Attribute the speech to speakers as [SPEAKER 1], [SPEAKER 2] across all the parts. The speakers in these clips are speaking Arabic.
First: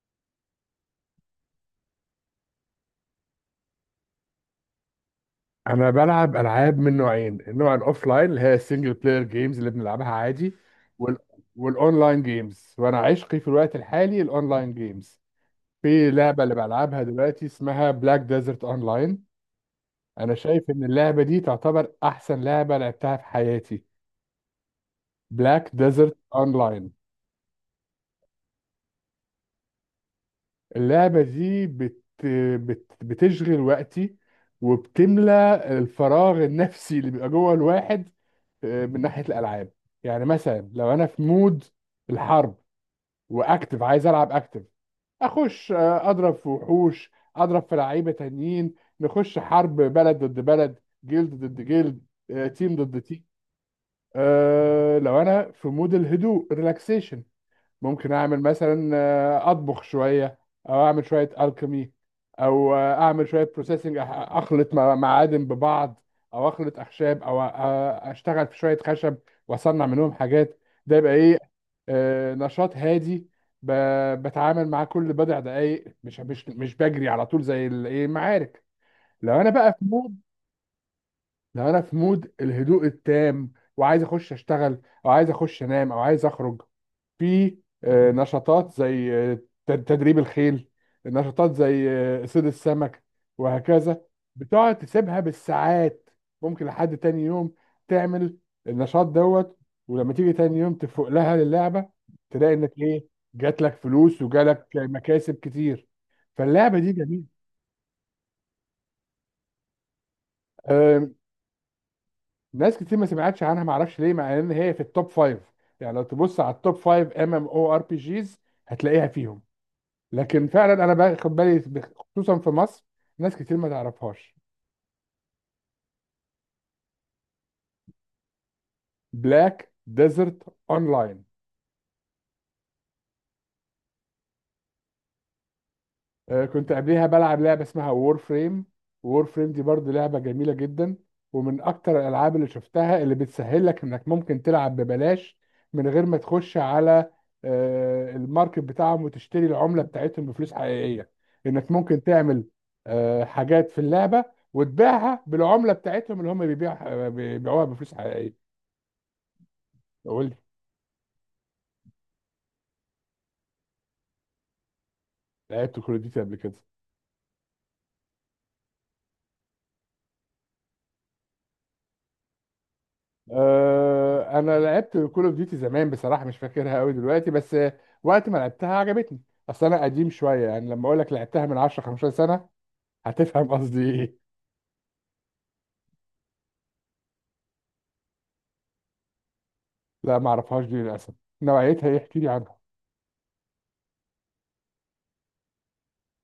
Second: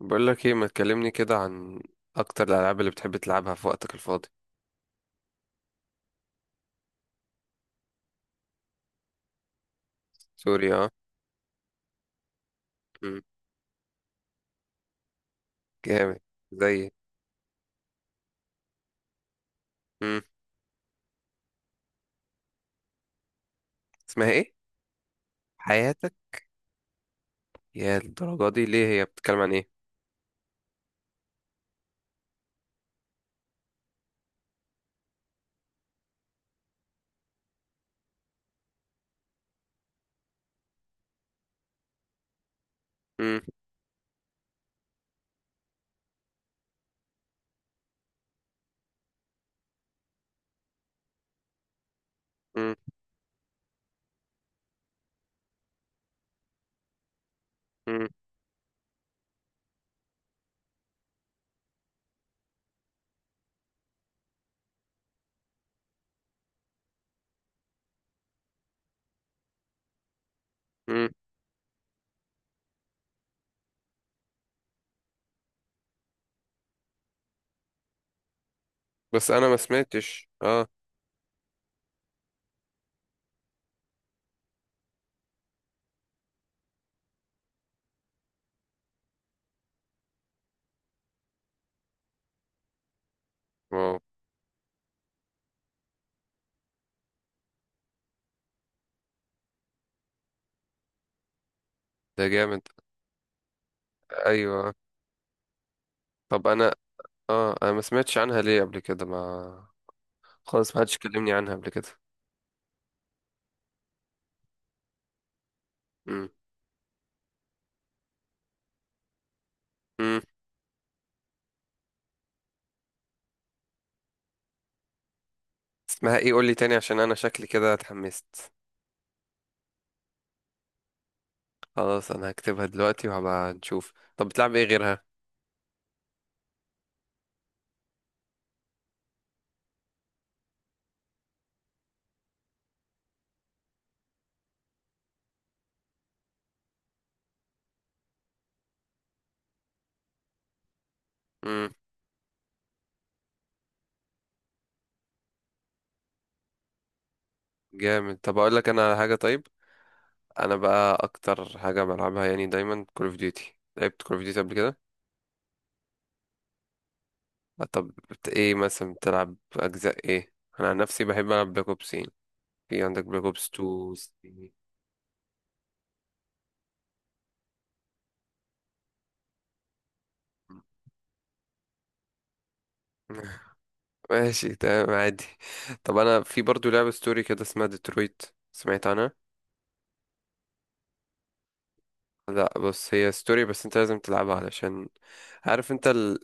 [SPEAKER 1] بقول لك ايه؟ ما تكلمني كده عن اكتر الالعاب اللي بتحب تلعبها في وقتك الفاضي.
[SPEAKER 2] انا بلعب العاب من نوعين: النوع الاوفلاين اللي هي السنجل بلاير جيمز اللي بنلعبها عادي،
[SPEAKER 1] سوري، اه.
[SPEAKER 2] وال... والاونلاين جيمز، وانا
[SPEAKER 1] مم.
[SPEAKER 2] عشقي في الوقت الحالي الاونلاين جيمز. في
[SPEAKER 1] جامد.
[SPEAKER 2] لعبه اللي
[SPEAKER 1] زي.
[SPEAKER 2] بلعبها دلوقتي اسمها بلاك ديزرت اونلاين.
[SPEAKER 1] مم.
[SPEAKER 2] انا شايف ان اللعبه دي تعتبر احسن لعبه لعبتها في حياتي.
[SPEAKER 1] اسمها ايه؟
[SPEAKER 2] بلاك ديزرت
[SPEAKER 1] حياتك؟
[SPEAKER 2] اونلاين.
[SPEAKER 1] يا الدرجه دي، ليه هي بتتكلم عن ايه؟
[SPEAKER 2] اللعبة دي بتشغل وقتي وبتملى الفراغ النفسي اللي بيبقى جوه الواحد من ناحية الألعاب. يعني مثلا لو أنا في مود الحرب
[SPEAKER 1] مم.
[SPEAKER 2] وأكتف عايز ألعب أكتف، أخش أضرب في وحوش، أضرب في لعيبة تانيين، نخش حرب بلد ضد بلد، جلد ضد جلد،
[SPEAKER 1] مم.
[SPEAKER 2] تيم ضد تيم. لو أنا في مود الهدوء ريلاكسيشن،
[SPEAKER 1] مم.
[SPEAKER 2] ممكن اعمل مثلا اطبخ شويه، او اعمل شويه الكيمي، او اعمل شويه بروسيسنج، اخلط معادن ببعض، او اخلط اخشاب، او اشتغل في شويه خشب واصنع منهم حاجات. ده
[SPEAKER 1] مم.
[SPEAKER 2] يبقى ايه؟ نشاط هادي. بتعامل مع كل بضع دقايق، مش بجري على طول زي الايه المعارك.
[SPEAKER 1] بس
[SPEAKER 2] لو
[SPEAKER 1] انا
[SPEAKER 2] انا
[SPEAKER 1] ما
[SPEAKER 2] بقى في مود،
[SPEAKER 1] سمعتش، اه.
[SPEAKER 2] لو انا في مود الهدوء التام وعايز اخش اشتغل او عايز اخش انام او عايز اخرج، في نشاطات زي تدريب الخيل، نشاطات زي صيد السمك،
[SPEAKER 1] واو.
[SPEAKER 2] وهكذا. بتقعد تسيبها بالساعات، ممكن لحد تاني يوم تعمل النشاط دوت. ولما تيجي تاني يوم تفوق لها للعبة،
[SPEAKER 1] ده
[SPEAKER 2] تلاقي
[SPEAKER 1] جامد.
[SPEAKER 2] انك ايه؟ جات لك فلوس وجالك
[SPEAKER 1] ايوه.
[SPEAKER 2] مكاسب كتير.
[SPEAKER 1] طب انا
[SPEAKER 2] فاللعبة دي جميلة.
[SPEAKER 1] اه انا ما سمعتش عنها ليه قبل كده؟ ما خالص، ما حدش
[SPEAKER 2] آه،
[SPEAKER 1] كلمني عنها قبل كده.
[SPEAKER 2] ناس كتير ما سمعتش عنها، ما اعرفش ليه، مع ان هي في التوب فايف. يعني لو
[SPEAKER 1] مم.
[SPEAKER 2] تبص على التوب فايف ام ام او ار بي جيز هتلاقيها فيهم.
[SPEAKER 1] مم.
[SPEAKER 2] لكن فعلا انا باخد بالي، خصوصا في مصر ناس كتير ما تعرفهاش.
[SPEAKER 1] اسمها ايه؟ قول لي تاني عشان انا شكلي كده اتحمست.
[SPEAKER 2] بلاك ديزرت اونلاين.
[SPEAKER 1] خلاص، انا هكتبها دلوقتي وهبقى نشوف. طب بتلعب ايه غيرها؟
[SPEAKER 2] كنت قبليها بلعب لعبة اسمها وور فريم. وور فريم دي برضه لعبة جميلة جدا، ومن أكتر الألعاب اللي شفتها اللي بتسهل لك إنك ممكن تلعب ببلاش من غير ما تخش على الماركت بتاعهم وتشتري العملة بتاعتهم بفلوس حقيقية، إنك ممكن تعمل حاجات في اللعبة وتبيعها بالعملة بتاعتهم اللي هم بيبيعوها بفلوس
[SPEAKER 1] جامد. طب
[SPEAKER 2] حقيقية.
[SPEAKER 1] اقول لك انا على حاجه، طيب؟
[SPEAKER 2] قول لي.
[SPEAKER 1] انا بقى اكتر حاجه بلعبها يعني دايما كول اوف ديوتي. لعبت كول اوف ديوتي قبل كده.
[SPEAKER 2] لعبت كول أوف ديوتي قبل كده.
[SPEAKER 1] طب ايه مثلا بتلعب اجزاء ايه؟ انا عن نفسي بحب العب بلاك اوبس يعني. في عندك بلاك اوبس 2 3.
[SPEAKER 2] انا لعبت كول اوف ديوتي زمان بصراحه، مش فاكرها قوي دلوقتي، بس وقت ما لعبتها عجبتني. اصل انا قديم شويه، يعني لما اقول لك لعبتها من 10 15 سنه هتفهم قصدي ايه.
[SPEAKER 1] ماشي، تمام، عادي. طب انا في برضو لعبه ستوري كده اسمها ديترويت. سمعت عنها؟
[SPEAKER 2] لا، ما اعرفهاش دي للاسف. نوعيتها ايه؟ احكي لي
[SPEAKER 1] لا،
[SPEAKER 2] عنها.
[SPEAKER 1] بص، هي ستوري بس انت لازم تلعبها علشان عارف انت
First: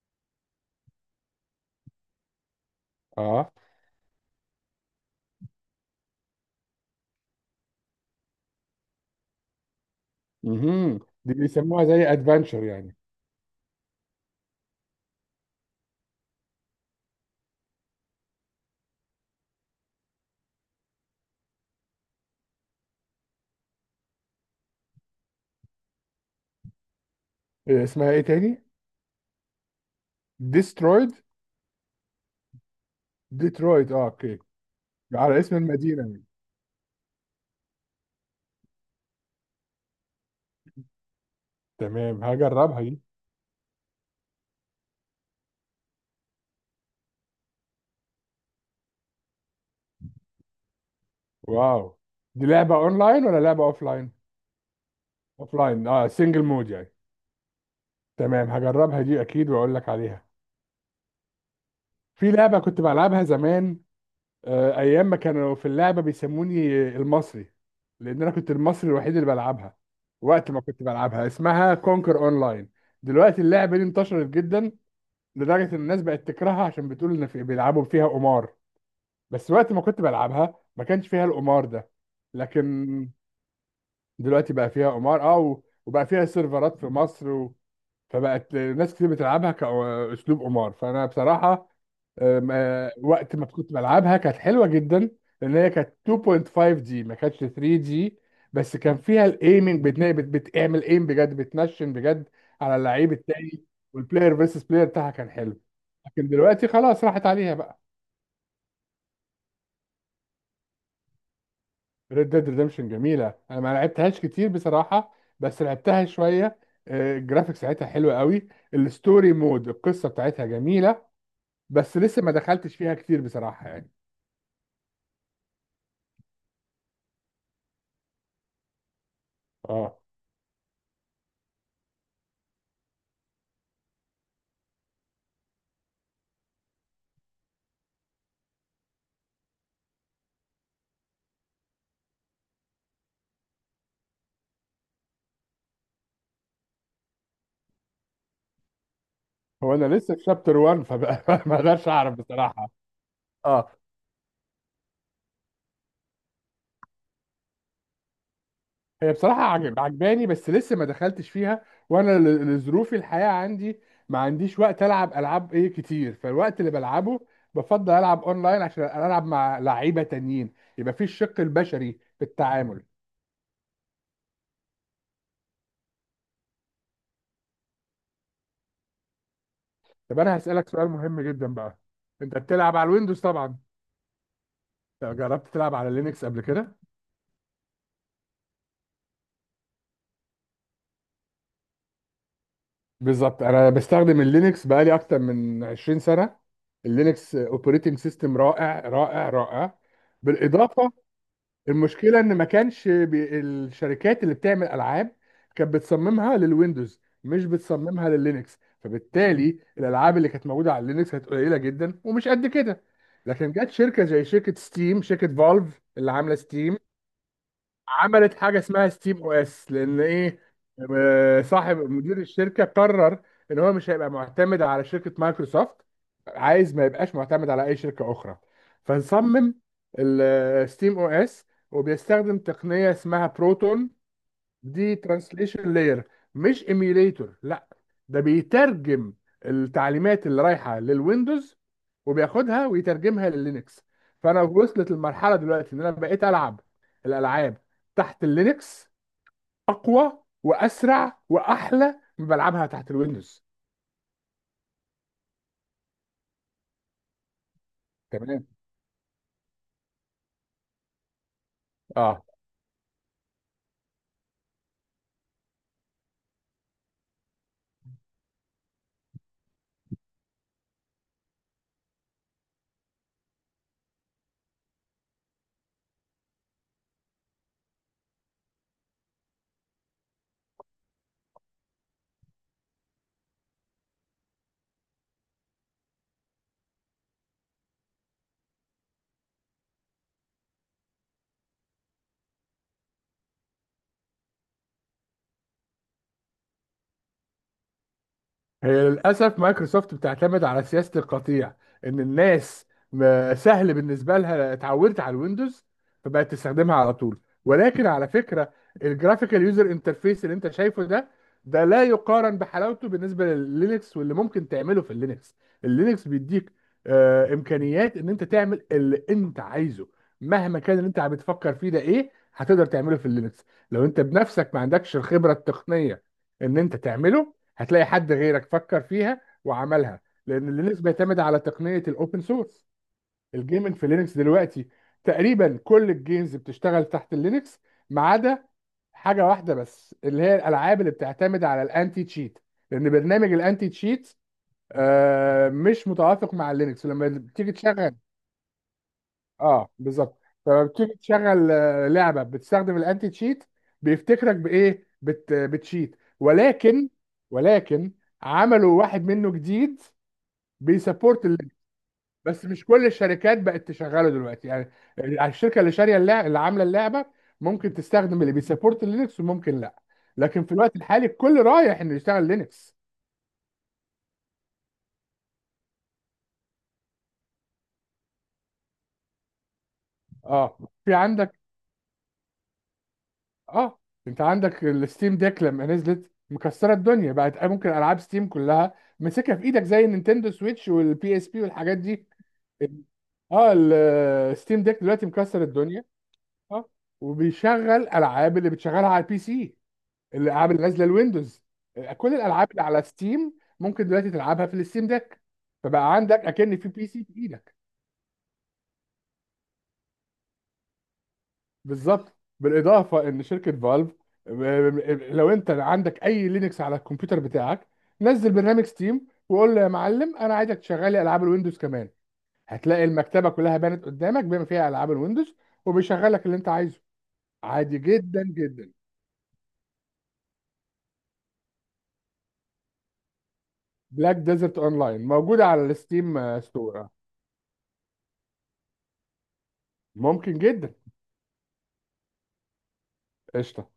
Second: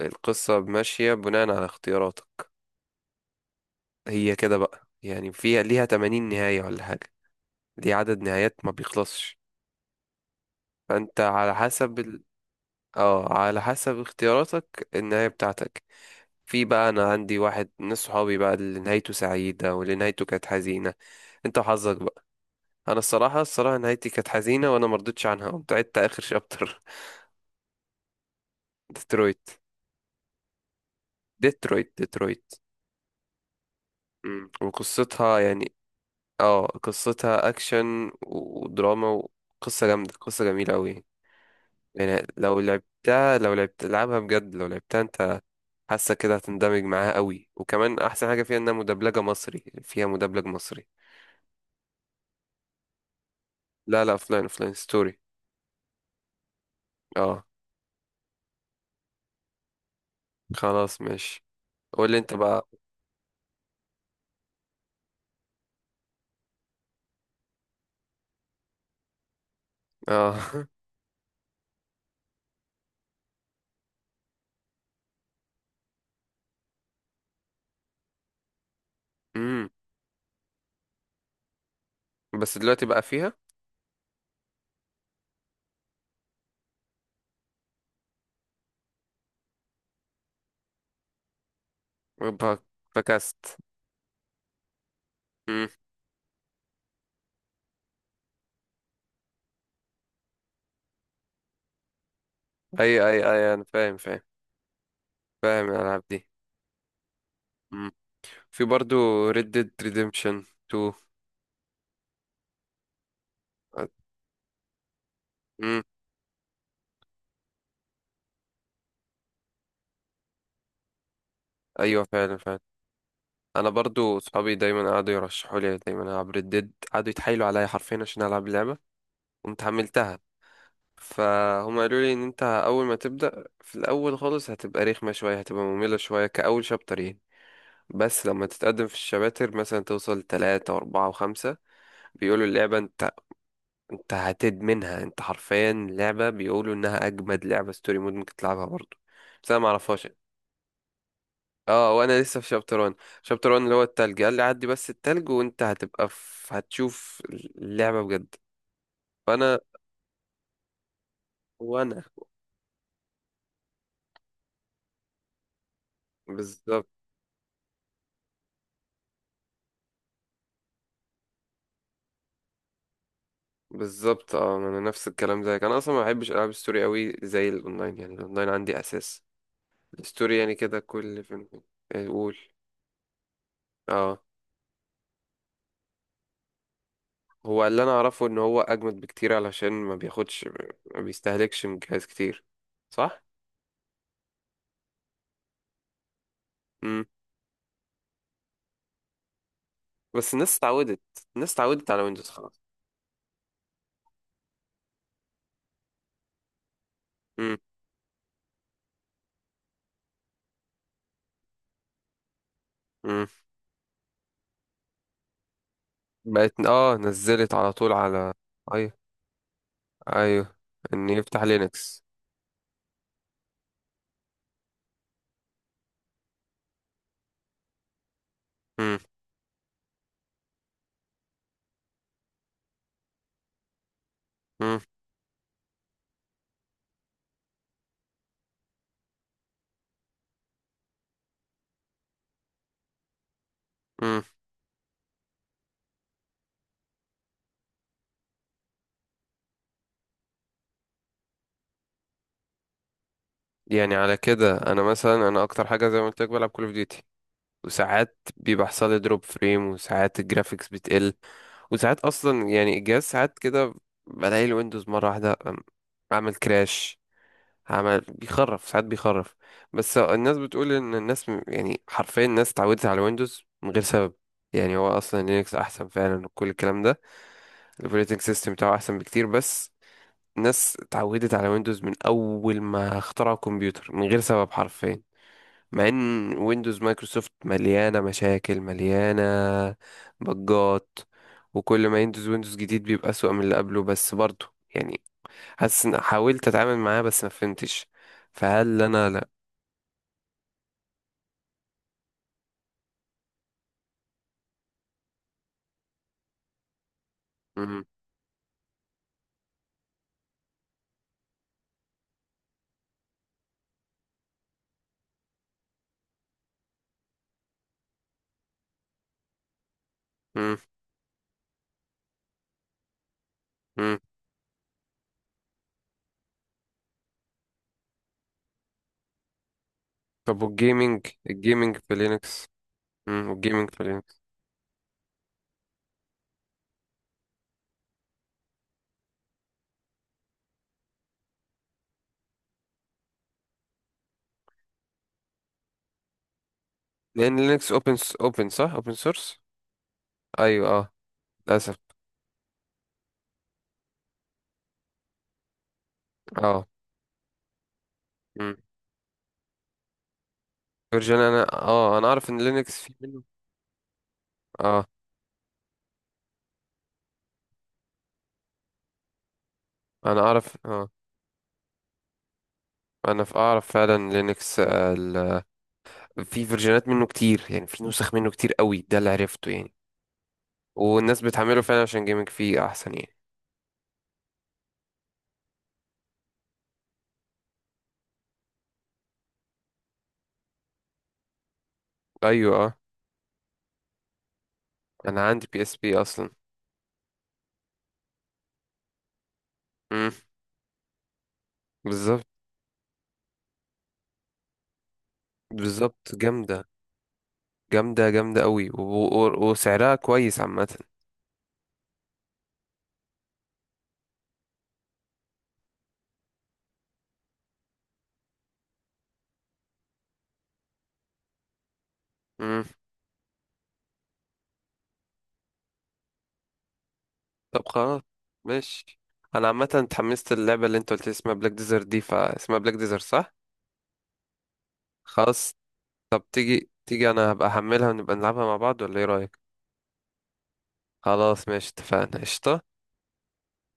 [SPEAKER 1] القصه ماشيه بناء على اختياراتك.
[SPEAKER 2] اه.
[SPEAKER 1] هي كده بقى، يعني فيها ليها 80 نهايه ولا حاجه. دي عدد نهايات ما بيخلصش.
[SPEAKER 2] امم.
[SPEAKER 1] فانت
[SPEAKER 2] دي
[SPEAKER 1] على
[SPEAKER 2] بيسموها
[SPEAKER 1] حسب
[SPEAKER 2] زي ادفنتشر يعني.
[SPEAKER 1] اه، على حسب اختياراتك النهاية بتاعتك. في بقى انا عندي واحد من صحابي بقى اللي نهايته سعيدة واللي نهايته كانت حزينة. انت وحظك بقى. انا الصراحة، الصراحة نهايتي كانت حزينة وانا مرضتش عنها، قمت عدت اخر شابتر.
[SPEAKER 2] إيه اسمها ايه تاني؟
[SPEAKER 1] ديترويت.
[SPEAKER 2] ديسترويد.
[SPEAKER 1] ديترويت. ديترويت.
[SPEAKER 2] ديترويد، اه، اوكي.
[SPEAKER 1] مم. وقصتها
[SPEAKER 2] على اسم
[SPEAKER 1] يعني،
[SPEAKER 2] المدينه دي.
[SPEAKER 1] اه، قصتها اكشن ودراما وقصة جامدة، قصة جميلة قوي.
[SPEAKER 2] تمام،
[SPEAKER 1] يعني لو
[SPEAKER 2] هجربها دي.
[SPEAKER 1] لعبتها، لو لعبت لعبها بجد، لو لعبتها انت حاسه كده هتندمج معاها قوي. وكمان احسن حاجه فيها انها مدبلجه مصري، فيها مدبلج مصري.
[SPEAKER 2] واو. دي لعبه اونلاين ولا لعبه
[SPEAKER 1] لا
[SPEAKER 2] اوفلاين؟
[SPEAKER 1] لا، فلاين ستوري.
[SPEAKER 2] اوفلاين، اه، سنجل مود يعني.
[SPEAKER 1] اه.
[SPEAKER 2] تمام، هجربها دي اكيد واقول لك عليها.
[SPEAKER 1] خلاص ماشي. قول لي
[SPEAKER 2] في
[SPEAKER 1] انت
[SPEAKER 2] لعبه
[SPEAKER 1] بقى.
[SPEAKER 2] كنت بلعبها زمان، ايام ما كانوا في اللعبه بيسموني المصري لان انا كنت المصري الوحيد اللي بلعبها.
[SPEAKER 1] اه.
[SPEAKER 2] وقت ما كنت بلعبها اسمها كونكر اونلاين. دلوقتي اللعبه دي انتشرت جدا، لدرجه ان الناس بقت تكرهها عشان بتقول ان في بيلعبوا فيها قمار. بس
[SPEAKER 1] امم.
[SPEAKER 2] وقت ما كنت بلعبها ما كانش فيها القمار ده.
[SPEAKER 1] بس دلوقتي بقى
[SPEAKER 2] لكن
[SPEAKER 1] فيها.
[SPEAKER 2] دلوقتي بقى فيها قمار، اه، وبقى فيها سيرفرات في مصر فبقت ناس كتير بتلعبها كأسلوب قمار. فأنا بصراحة أم،
[SPEAKER 1] ب-
[SPEAKER 2] آه، وقت ما
[SPEAKER 1] فكست.
[SPEAKER 2] كنت بلعبها كانت حلوه جدا، لان
[SPEAKER 1] امم.
[SPEAKER 2] هي كانت 2.5 دي، ما كانتش 3 دي. بس كان فيها الايمنج بتعمل ايم بجد، بتنشن بجد على
[SPEAKER 1] اي
[SPEAKER 2] اللعيب
[SPEAKER 1] اي اي،
[SPEAKER 2] التاني،
[SPEAKER 1] انا فاهم، فاهم.
[SPEAKER 2] والبلاير فيرسس بلاير بتاعها كان حلو.
[SPEAKER 1] فاهم الالعاب دي.
[SPEAKER 2] لكن دلوقتي خلاص راحت عليها بقى.
[SPEAKER 1] امم. في برضو Red Dead Redemption 2.
[SPEAKER 2] ريد ديد ريدمشن جميله، انا ما لعبتهاش كتير بصراحه، بس
[SPEAKER 1] امم.
[SPEAKER 2] لعبتها شويه. الجرافيكس بتاعتها حلوه قوي، الستوري مود القصه بتاعتها جميله، بس
[SPEAKER 1] ايوه،
[SPEAKER 2] لسه ما
[SPEAKER 1] فعلا، فعلا.
[SPEAKER 2] دخلتش فيها كتير بصراحه
[SPEAKER 1] انا
[SPEAKER 2] يعني.
[SPEAKER 1] برضو صحابي دايما قعدوا يرشحوا لي دايما العب Red Dead، قعدوا يتحايلوا عليا حرفيا عشان العب اللعبه. قمت
[SPEAKER 2] اه.
[SPEAKER 1] حملتها. فهم قالوا لي ان انت اول ما تبدا في الاول خالص هتبقى رخمه شويه، هتبقى ممله شويه، كاول شابتر يعني. بس لما تتقدم في الشباتر مثلا توصل تلاتة وأربعة وخمسة بيقولوا اللعبة انت، انت هتدمنها. انت حرفيا لعبة بيقولوا انها أجمد لعبة ستوري مود ممكن تلعبها برضه. بس أنا
[SPEAKER 2] هو انا
[SPEAKER 1] معرفهاش.
[SPEAKER 2] لسه في شابتر 1 فبقى، ما اقدرش
[SPEAKER 1] اه،
[SPEAKER 2] اعرف
[SPEAKER 1] وأنا لسه في
[SPEAKER 2] بصراحه.
[SPEAKER 1] شابتر 1
[SPEAKER 2] اه،
[SPEAKER 1] اللي هو التلج. قال لي عدي بس التلج وانت هتبقى في... هتشوف اللعبة بجد.
[SPEAKER 2] هي بصراحه
[SPEAKER 1] فأنا
[SPEAKER 2] عجباني، بس لسه ما دخلتش فيها،
[SPEAKER 1] وأنا
[SPEAKER 2] وانا لظروف الحياه عندي ما عنديش وقت العب العاب ايه كتير. فالوقت اللي
[SPEAKER 1] بالظبط.
[SPEAKER 2] بلعبه بفضل العب اونلاين عشان العب مع لعيبه تانيين، يبقى في الشق البشري في التعامل.
[SPEAKER 1] بالظبط. اه، ما انا نفس الكلام زيك. انا اصلا ما بحبش العاب الستوري قوي زي الاونلاين. يعني الاونلاين عندي اساس،
[SPEAKER 2] طب انا
[SPEAKER 1] الستوري يعني
[SPEAKER 2] هسالك
[SPEAKER 1] كده
[SPEAKER 2] سؤال مهم
[SPEAKER 1] كل فين
[SPEAKER 2] جدا
[SPEAKER 1] وفين.
[SPEAKER 2] بقى.
[SPEAKER 1] يعني قول.
[SPEAKER 2] انت بتلعب على الويندوز طبعا؟
[SPEAKER 1] اه.
[SPEAKER 2] طب جربت تلعب على لينكس قبل كده؟
[SPEAKER 1] هو اللي انا اعرفه ان هو اجمد بكتير علشان ما بياخدش، ما بيستهلكش من جهاز كتير. صح.
[SPEAKER 2] بالظبط. انا بستخدم اللينكس بقالي اكتر من 20 سنه.
[SPEAKER 1] امم.
[SPEAKER 2] اللينكس اوبريتنج سيستم رائع رائع رائع.
[SPEAKER 1] بس الناس
[SPEAKER 2] بالاضافه.
[SPEAKER 1] اتعودت. الناس اتعودت على
[SPEAKER 2] المشكله
[SPEAKER 1] ويندوز
[SPEAKER 2] ان ما
[SPEAKER 1] خلاص.
[SPEAKER 2] كانش الشركات اللي بتعمل العاب كانت بتصممها للويندوز، مش
[SPEAKER 1] امم.
[SPEAKER 2] بتصممها لللينكس، فبالتالي الالعاب اللي كانت موجوده على اللينكس كانت قليله جدا ومش قد كده.
[SPEAKER 1] امم.
[SPEAKER 2] لكن جت شركه زي شركه ستيم، شركه فالف اللي عامله
[SPEAKER 1] بقت،
[SPEAKER 2] ستيم،
[SPEAKER 1] اه، نزلت على طول على.
[SPEAKER 2] عملت حاجه اسمها
[SPEAKER 1] ايوه.
[SPEAKER 2] ستيم او اس. لان ايه؟
[SPEAKER 1] ايوه. ان يفتح
[SPEAKER 2] صاحب
[SPEAKER 1] لينكس.
[SPEAKER 2] مدير الشركه قرر ان هو مش هيبقى معتمد على شركه مايكروسوفت، عايز ما يبقاش معتمد على اي شركه اخرى،
[SPEAKER 1] امم.
[SPEAKER 2] فنصمم الستيم او اس. وبيستخدم تقنيه اسمها بروتون.
[SPEAKER 1] امم.
[SPEAKER 2] دي ترانسليشن لاير، مش ايميوليتور لا. ده بيترجم التعليمات اللي رايحه للويندوز وبياخدها ويترجمها لللينكس.
[SPEAKER 1] امم.
[SPEAKER 2] فانا وصلت المرحله دلوقتي ان انا بقيت العب الالعاب تحت اللينكس اقوى واسرع واحلى من بلعبها تحت الويندوز.
[SPEAKER 1] يعني على كده انا مثلا، انا اكتر حاجه زي ما قلت لك بلعب كول اوف ديوتي، وساعات
[SPEAKER 2] تمام.
[SPEAKER 1] بيبقى حصل لي دروب فريم وساعات الجرافيكس بتقل، وساعات
[SPEAKER 2] اه.
[SPEAKER 1] اصلا يعني الجهاز ساعات كده بلاقي الويندوز مره واحده، عمل كراش، عمل بيخرف، ساعات بيخرف. بس الناس بتقول ان الناس يعني حرفيا الناس اتعودت على الويندوز من غير سبب. يعني هو اصلا لينكس احسن فعلا وكل الكلام ده. الاوبريتنج سيستم بتاعه احسن بكتير. بس الناس اتعودت على ويندوز من اول ما اخترعوا الكمبيوتر من غير سبب حرفيا. مع ان ويندوز مايكروسوفت مليانة مشاكل، مليانة بجات. وكل ما يندوز جديد بيبقى أسوأ من اللي قبله. بس برضه يعني حاسس ان حاولت اتعامل معاه بس ما فهمتش. فهل
[SPEAKER 2] هي
[SPEAKER 1] انا لا.
[SPEAKER 2] للأسف مايكروسوفت بتعتمد على سياسة القطيع، إن الناس سهل بالنسبة لها اتعودت على الويندوز فبقت تستخدمها على طول.
[SPEAKER 1] مم.
[SPEAKER 2] ولكن على فكرة، الجرافيكال يوزر انترفيس اللي أنت شايفه ده، ده لا يقارن بحلاوته بالنسبة لللينكس، واللي ممكن تعمله في اللينكس. اللينكس بيديك إمكانيات إن أنت تعمل اللي أنت عايزه.
[SPEAKER 1] مم.
[SPEAKER 2] مهما كان اللي أنت عم بتفكر فيه ده إيه، هتقدر تعمله في اللينكس. لو
[SPEAKER 1] مم.
[SPEAKER 2] أنت بنفسك ما عندكش الخبرة التقنية إن أنت تعمله، هتلاقي حد غيرك فكر فيها وعملها.
[SPEAKER 1] طب
[SPEAKER 2] لان لينكس
[SPEAKER 1] والجيمنج،
[SPEAKER 2] بيعتمد على
[SPEAKER 1] الجيمنج
[SPEAKER 2] تقنيه
[SPEAKER 1] في
[SPEAKER 2] الاوبن
[SPEAKER 1] لينكس.
[SPEAKER 2] سورس.
[SPEAKER 1] مم. والجيمنج
[SPEAKER 2] الجيمنج
[SPEAKER 1] في
[SPEAKER 2] في لينكس
[SPEAKER 1] لينكس.
[SPEAKER 2] دلوقتي تقريبا كل الجيمز بتشتغل تحت اللينكس، ما عدا حاجه واحده بس، اللي هي الالعاب اللي بتعتمد على الانتي تشيت. لان برنامج الانتي تشيت مش متوافق مع اللينكس. لما
[SPEAKER 1] لان
[SPEAKER 2] تيجي
[SPEAKER 1] لينكس
[SPEAKER 2] تشغل،
[SPEAKER 1] اوبن صح، اوبن سورس.
[SPEAKER 2] اه بالظبط،
[SPEAKER 1] ايوه، اه.
[SPEAKER 2] فبتيجي تشغل
[SPEAKER 1] للاسف.
[SPEAKER 2] لعبه بتستخدم الانتي تشيت بيفتكرك بايه، بتشيت.
[SPEAKER 1] اه.
[SPEAKER 2] ولكن، ولكن،
[SPEAKER 1] مم.
[SPEAKER 2] عملوا واحد منه جديد
[SPEAKER 1] فيرجن،
[SPEAKER 2] بيسبورت اللعبة.
[SPEAKER 1] انا، اه، انا اعرف ان
[SPEAKER 2] بس مش
[SPEAKER 1] لينكس
[SPEAKER 2] كل
[SPEAKER 1] في منه.
[SPEAKER 2] الشركات بقت تشغله دلوقتي يعني.
[SPEAKER 1] اه،
[SPEAKER 2] الشركه اللي شاريه اللعبه، اللي عامله اللعبه، ممكن تستخدم اللي بيسبورت لينكس وممكن لا.
[SPEAKER 1] انا
[SPEAKER 2] لكن في
[SPEAKER 1] اعرف.
[SPEAKER 2] الوقت
[SPEAKER 1] اه.
[SPEAKER 2] الحالي الكل رايح انه يشتغل لينكس.
[SPEAKER 1] انا في اعرف فعلا لينكس. في فيرجنات منه كتير، يعني في نسخ منه كتير قوي ده اللي عرفته يعني.
[SPEAKER 2] اه. في
[SPEAKER 1] والناس
[SPEAKER 2] عندك.
[SPEAKER 1] بتحمله فعلا عشان جيمنج فيه احسن يعني.
[SPEAKER 2] اه، انت عندك الستيم ديك لما نزلت مكسره الدنيا، بقت ممكن العاب ستيم كلها ماسكها في ايدك زي النينتندو سويتش والبي اس بي والحاجات دي.
[SPEAKER 1] ايوه، اه.
[SPEAKER 2] اه. الستيم ديك دلوقتي
[SPEAKER 1] انا
[SPEAKER 2] مكسر
[SPEAKER 1] عندي بي اس
[SPEAKER 2] الدنيا.
[SPEAKER 1] بي اصلا.
[SPEAKER 2] اه. وبيشغل العاب اللي بتشغلها على البي سي.
[SPEAKER 1] امم.
[SPEAKER 2] الالعاب اللي نازله الويندوز. كل
[SPEAKER 1] بالظبط.
[SPEAKER 2] الالعاب اللي على ستيم ممكن دلوقتي تلعبها في الستيم ديك. فبقى
[SPEAKER 1] بالظبط،
[SPEAKER 2] عندك اكن
[SPEAKER 1] جامده،
[SPEAKER 2] في بي سي في ايدك.
[SPEAKER 1] جامده، جامده قوي وسعرها كويس عامه.
[SPEAKER 2] بالظبط. بالاضافه ان شركه فالف، لو انت عندك اي لينكس على الكمبيوتر بتاعك، نزل برنامج ستيم وقول له يا معلم انا عايزك تشغل لي العاب الويندوز كمان.
[SPEAKER 1] امم.
[SPEAKER 2] هتلاقي المكتبه كلها بانت قدامك بما فيها العاب الويندوز، وبيشغل لك اللي انت عايزه
[SPEAKER 1] طب
[SPEAKER 2] عادي
[SPEAKER 1] خلاص،
[SPEAKER 2] جدا جدا.
[SPEAKER 1] ماشي. انا عامه اتحمست، اللعبه اللي انت قلت لي اسمها بلاك ديزر دي، فاسمها بلاك ديزر صح؟
[SPEAKER 2] بلاك ديزرت اونلاين موجوده
[SPEAKER 1] خلاص.
[SPEAKER 2] على
[SPEAKER 1] طب
[SPEAKER 2] الستيم
[SPEAKER 1] تيجي،
[SPEAKER 2] ستور.
[SPEAKER 1] تيجي، انا هبقى احملها ونبقى نلعبها مع بعض ولا ايه رايك؟
[SPEAKER 2] ممكن جدا.
[SPEAKER 1] خلاص ماشي، اتفقنا قشطة.
[SPEAKER 2] قشطه.